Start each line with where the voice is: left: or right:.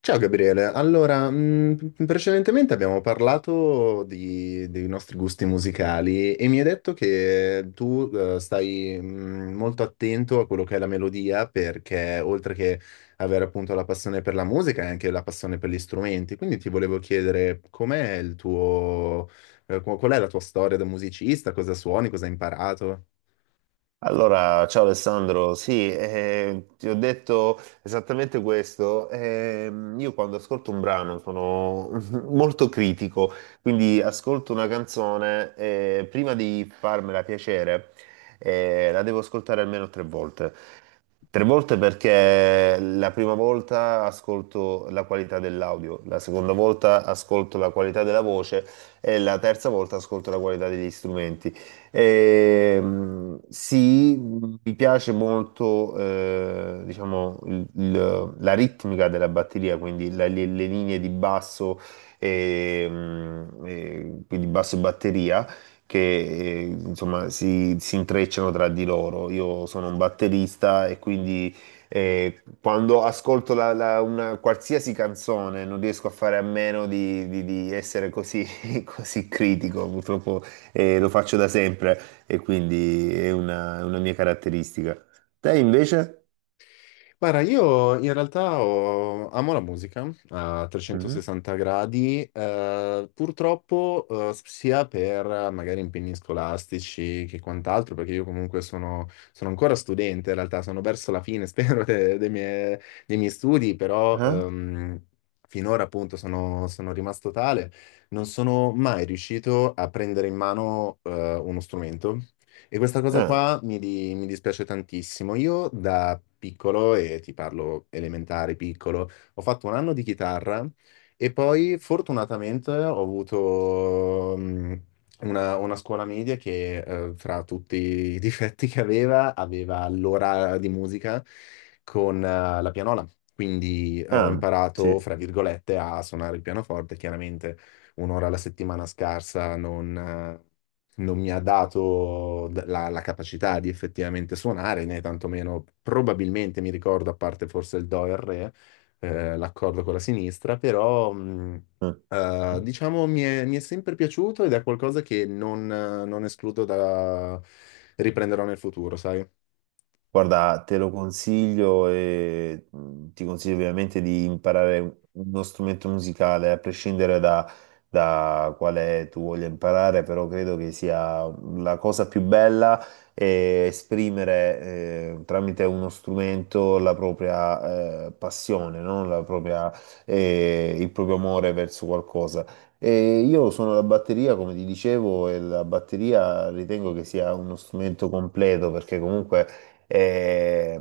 left: Ciao Gabriele, allora, precedentemente abbiamo parlato dei nostri gusti musicali e mi hai detto che tu stai molto attento a quello che è la melodia perché oltre che avere appunto la passione per la musica hai anche la passione per gli strumenti, quindi ti volevo chiedere com'è il tuo, qual è la tua storia da musicista, cosa suoni, cosa hai imparato?
right: Allora, ciao Alessandro, sì, ti ho detto esattamente questo. Io quando ascolto un brano sono molto critico, quindi ascolto una canzone e prima di farmela piacere, la devo ascoltare almeno tre volte. Tre volte perché la prima volta ascolto la qualità dell'audio, la seconda volta ascolto la qualità della voce e la terza volta ascolto la qualità degli strumenti. Sì, mi piace molto, diciamo, la ritmica della batteria, quindi le linee di basso, e quindi basso e batteria che insomma si intrecciano tra di loro. Io sono un batterista e quindi quando ascolto una qualsiasi canzone non riesco a fare a meno di essere così, così critico. Purtroppo lo faccio da sempre e quindi è una mia caratteristica. Te invece?
left: Guarda, io in realtà amo la musica a
right: Mhm.
left: 360 gradi, purtroppo sia per magari impegni scolastici che quant'altro, perché io comunque sono ancora studente, in realtà sono verso la fine, spero, dei miei studi, però
right: Ah?
left: finora appunto sono rimasto tale, non sono mai riuscito a prendere in mano uno strumento e questa cosa
right: Ah,
left: qua mi dispiace tantissimo. Io da piccolo, e ti parlo elementare, piccolo, ho fatto un anno di chitarra e poi fortunatamente ho avuto una scuola media che, fra tutti i difetti che aveva, aveva l'ora di musica con, la pianola. Quindi ho
right: ah, sì.
left: imparato, fra virgolette, a suonare il pianoforte, chiaramente un'ora alla settimana scarsa, eh, non mi ha dato la capacità di effettivamente suonare, né tantomeno probabilmente mi ricordo, a parte forse il Do e il Re, l'accordo con la sinistra, però
right: Mm.
left: diciamo mi è sempre piaciuto ed è qualcosa che non escludo da riprenderò nel futuro, sai?
right: Guarda, te lo consiglio e ti consiglio ovviamente di imparare uno strumento musicale, a prescindere da, da quale tu voglia imparare, però credo che sia la cosa più bella è esprimere tramite uno strumento la propria passione, no? La propria, il proprio amore verso qualcosa. E io sono la batteria, come ti dicevo, e la batteria ritengo che sia uno strumento completo perché comunque eh,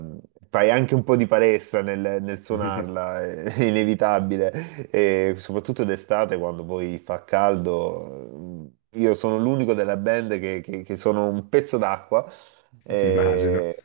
right: fai anche un po' di palestra nel suonarla, è inevitabile, e soprattutto d'estate quando poi fa caldo. Io sono l'unico della band che, che sono un pezzo d'acqua.
left: Immagino.
right: eh,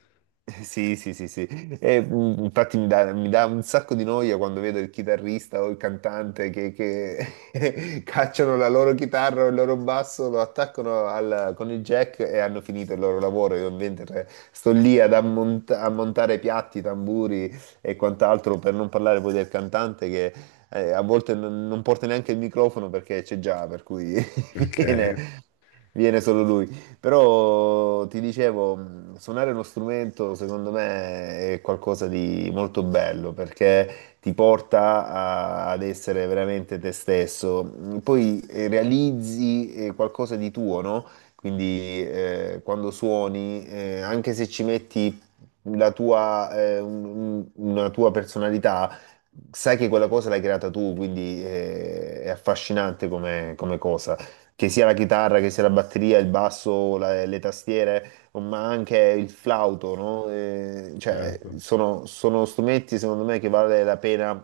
right: sì, sì, sì, sì. E, infatti mi dà un sacco di noia quando vedo il chitarrista o il cantante che cacciano la loro chitarra o il loro basso, lo attaccano con il jack e hanno finito il loro lavoro. Io mentre sto lì a montare piatti, tamburi e quant'altro, per non parlare poi del cantante che a volte non porta neanche il microfono perché c'è già, per cui
left: Ok,
right: viene, viene solo lui. Però ti dicevo, suonare uno strumento secondo me è qualcosa di molto bello perché ti porta ad essere veramente te stesso. Poi realizzi qualcosa di tuo, no? Quindi quando suoni, anche se ci metti la tua, una tua personalità, sai che quella cosa l'hai creata tu, quindi è affascinante come cosa. Che sia la chitarra, che sia la batteria, il basso, le tastiere ma anche il flauto, no? Cioè,
left: certo.
right: sono strumenti secondo me che vale la pena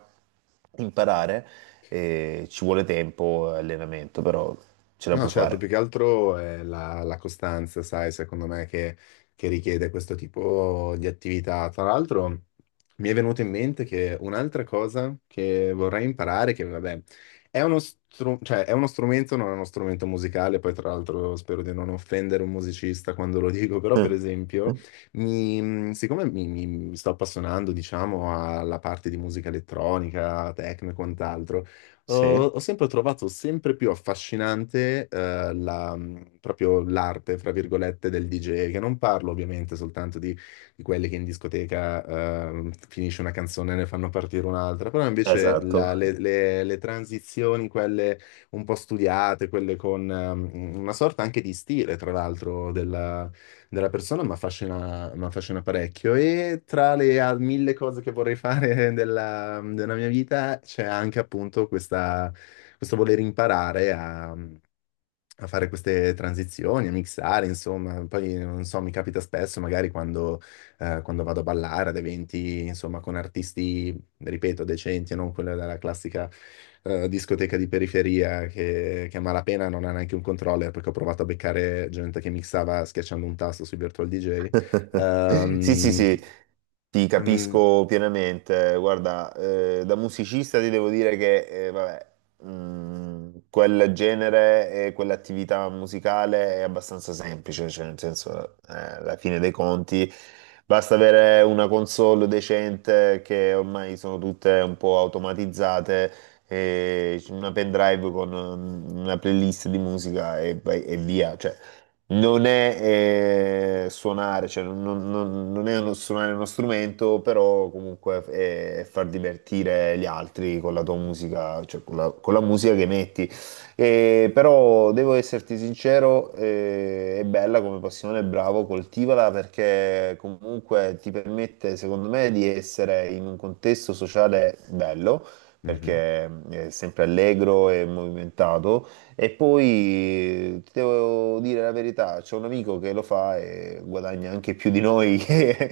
right: imparare. Ci vuole tempo e allenamento, però ce la
left: No,
right: puoi
left: certo,
right: fare.
left: più che altro è la costanza, sai, secondo me che richiede questo tipo di attività. Tra l'altro, mi è venuto in mente che un'altra cosa che vorrei imparare, che vabbè, cioè, è uno strumento, non è uno strumento musicale, poi tra l'altro spero di non offendere un musicista quando lo dico, però per esempio, siccome mi sto appassionando, diciamo, alla parte di musica elettronica, techno e quant'altro,
right: Sì,
left: ho sempre trovato sempre più affascinante, proprio l'arte, fra virgolette, del DJ, che non parlo ovviamente soltanto di quelli che in discoteca, finisce una canzone e ne fanno partire un'altra, però invece
right: esatto.
left: le transizioni, quelle un po' studiate, quelle con, una sorta anche di stile, tra l'altro, della persona, mi affascina parecchio. E tra le mille cose che vorrei fare della mia vita c'è anche appunto questo voler imparare a fare queste transizioni, a mixare, insomma, poi non so, mi capita spesso magari quando vado a ballare ad eventi, insomma, con artisti, ripeto, decenti e non quella della classica discoteca di periferia che a malapena non ha neanche un controller perché ho provato a beccare gente che mixava schiacciando un tasto sui Virtual DJ.
right: Sì, sì,
left: Ehm,
right: sì, ti
left: mm,
right: capisco pienamente. Guarda, da musicista ti devo dire che, vabbè, quel genere e quell'attività musicale è abbastanza semplice, cioè nel senso, alla fine dei conti, basta avere una console decente che ormai sono tutte un po' automatizzate, e una pendrive con una playlist di musica e, e via, cioè non è suonare, cioè non è suonare uno strumento, però comunque è far divertire gli altri con la tua musica, cioè con la musica che metti. E, però devo esserti sincero, è bella come passione, bravo, coltivala perché comunque ti permette, secondo me, di essere in un contesto sociale bello,
left: mhm.
right: perché è sempre allegro e movimentato e poi ti devo dire la verità, c'è un amico che lo fa e guadagna anche più di noi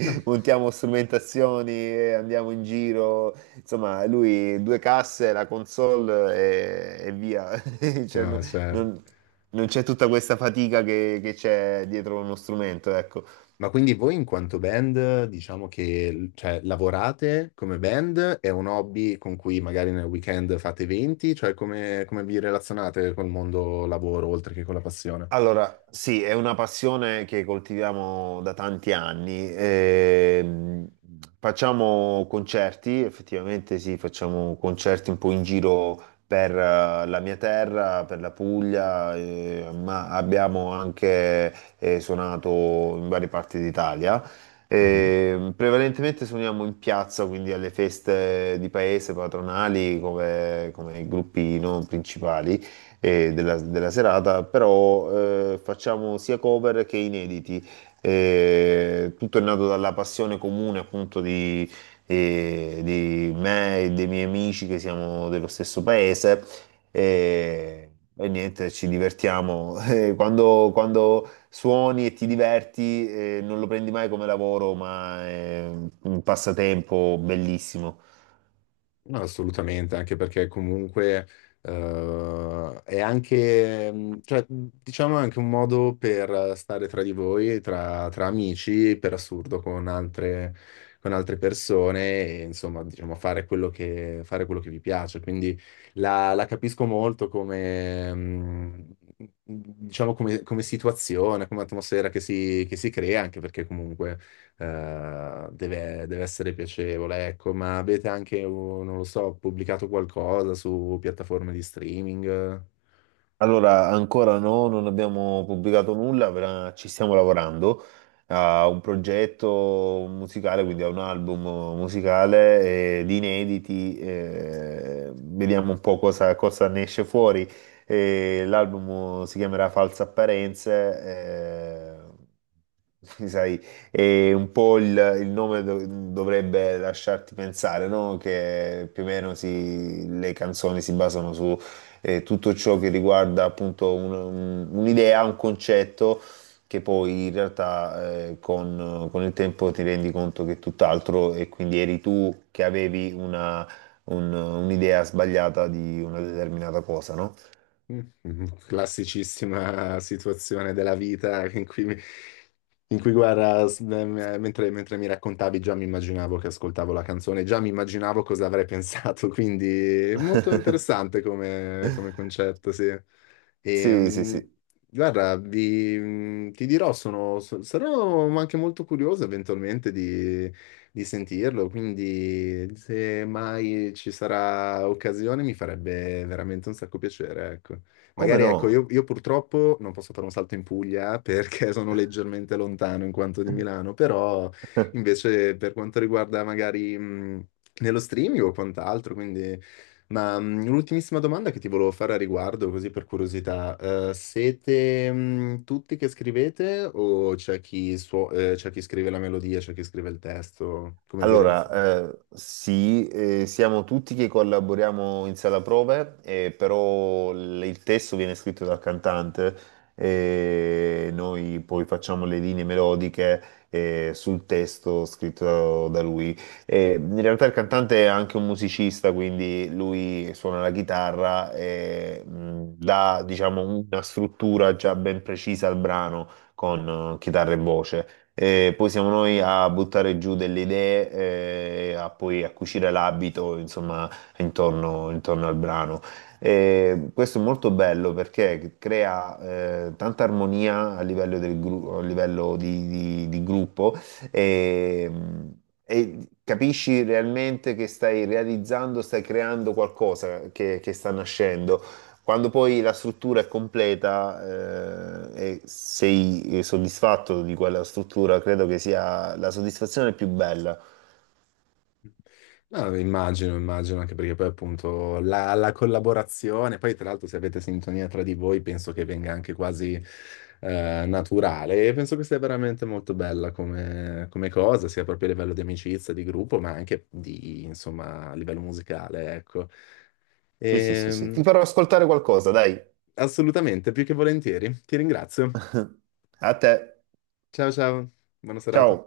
left: No,
right: montiamo strumentazioni e andiamo in giro. Insomma, lui due casse, la console e via. Cioè,
left: no, certo.
right: non, non c'è tutta questa fatica che c'è dietro uno strumento, ecco.
left: Ma quindi voi in quanto band, diciamo che cioè, lavorate come band, è un hobby con cui magari nel weekend fate eventi, cioè come vi relazionate col mondo lavoro oltre che con la passione?
right: Allora, sì, è una passione che coltiviamo da tanti anni. Facciamo concerti, effettivamente sì, facciamo concerti un po' in giro per la mia terra, per la Puglia, ma abbiamo anche suonato in varie parti d'Italia. Prevalentemente suoniamo in piazza, quindi alle feste di paese patronali come, come gruppi non principali della, della serata, però facciamo sia cover che inediti. Tutto è nato dalla passione comune appunto di me e dei miei amici che siamo dello stesso paese. E, e niente, ci divertiamo. Quando, quando suoni e ti diverti, non lo prendi mai come lavoro, ma è un passatempo bellissimo.
left: No, assolutamente, anche perché comunque è anche, cioè, diciamo, è anche un modo per stare tra di voi, tra amici, per assurdo, con altre persone e, insomma, diciamo, fare quello che vi piace. Quindi la capisco molto come, diciamo, come situazione, come atmosfera che si crea, anche perché comunque deve essere piacevole, ecco, ma avete anche, oh, non lo so, pubblicato qualcosa su piattaforme di streaming?
right: Allora, ancora no, non abbiamo pubblicato nulla, però ci stiamo lavorando a un progetto musicale, quindi a un album musicale di inediti. Vediamo un po' cosa, cosa ne esce fuori. L'album si chiamerà False Apparenze. Sai, e un po' il nome dovrebbe lasciarti pensare, no? Che più o meno le canzoni si basano su tutto ciò che riguarda appunto un'idea, un concetto che poi in realtà con il tempo ti rendi conto che è tutt'altro e quindi eri tu che avevi un'idea sbagliata di una determinata cosa, no?
left: Classicissima situazione della vita in cui, guarda, mentre mi raccontavi già mi immaginavo che ascoltavo la canzone, già mi immaginavo cosa avrei pensato, quindi molto interessante come concetto, sì. E,
right: Sì, sì, sì.
left: guarda, ti dirò, sarò anche molto curioso eventualmente di sentirlo, quindi se mai ci sarà occasione mi farebbe veramente un sacco piacere, ecco.
right: Come
left: Magari ecco,
right: no?
left: io purtroppo non posso fare un salto in Puglia perché sono leggermente lontano in quanto di Milano, però invece per quanto riguarda magari nello streaming o quant'altro. Ma l'ultimissima domanda che ti volevo fare a riguardo, così per curiosità, siete tutti che scrivete o c'è chi scrive la melodia, c'è chi scrive il testo? Come vi relazionate?
right: Allora, sì, siamo tutti che collaboriamo in sala prove, però il testo viene scritto dal cantante e noi poi facciamo le linee melodiche sul testo scritto da lui. In realtà il cantante è anche un musicista, quindi lui suona la chitarra e dà, diciamo, una struttura già ben precisa al brano con chitarra e voce. Poi siamo noi a buttare giù delle idee, a poi a cucire l'abito, insomma, intorno al brano. Questo è molto bello perché crea tanta armonia a livello di gruppo e, e capisci realmente che stai realizzando, stai creando qualcosa che sta nascendo. Quando poi la struttura è completa, e sei soddisfatto di quella struttura, credo che sia la soddisfazione più bella.
left: No, immagino, immagino, anche perché poi appunto la collaborazione, poi tra l'altro se avete sintonia tra di voi penso che venga anche quasi naturale e penso che sia veramente molto bella come cosa, sia proprio a livello di amicizia, di gruppo, ma anche di, insomma, a livello musicale, ecco.
right: Sì, sì, sì, sì. Ti
left: Ehm,
right: farò ascoltare qualcosa, dai.
left: Assolutamente, più che volentieri. Ti ringrazio.
right: A te.
left: Ciao ciao, buona
right: Ciao.
left: serata.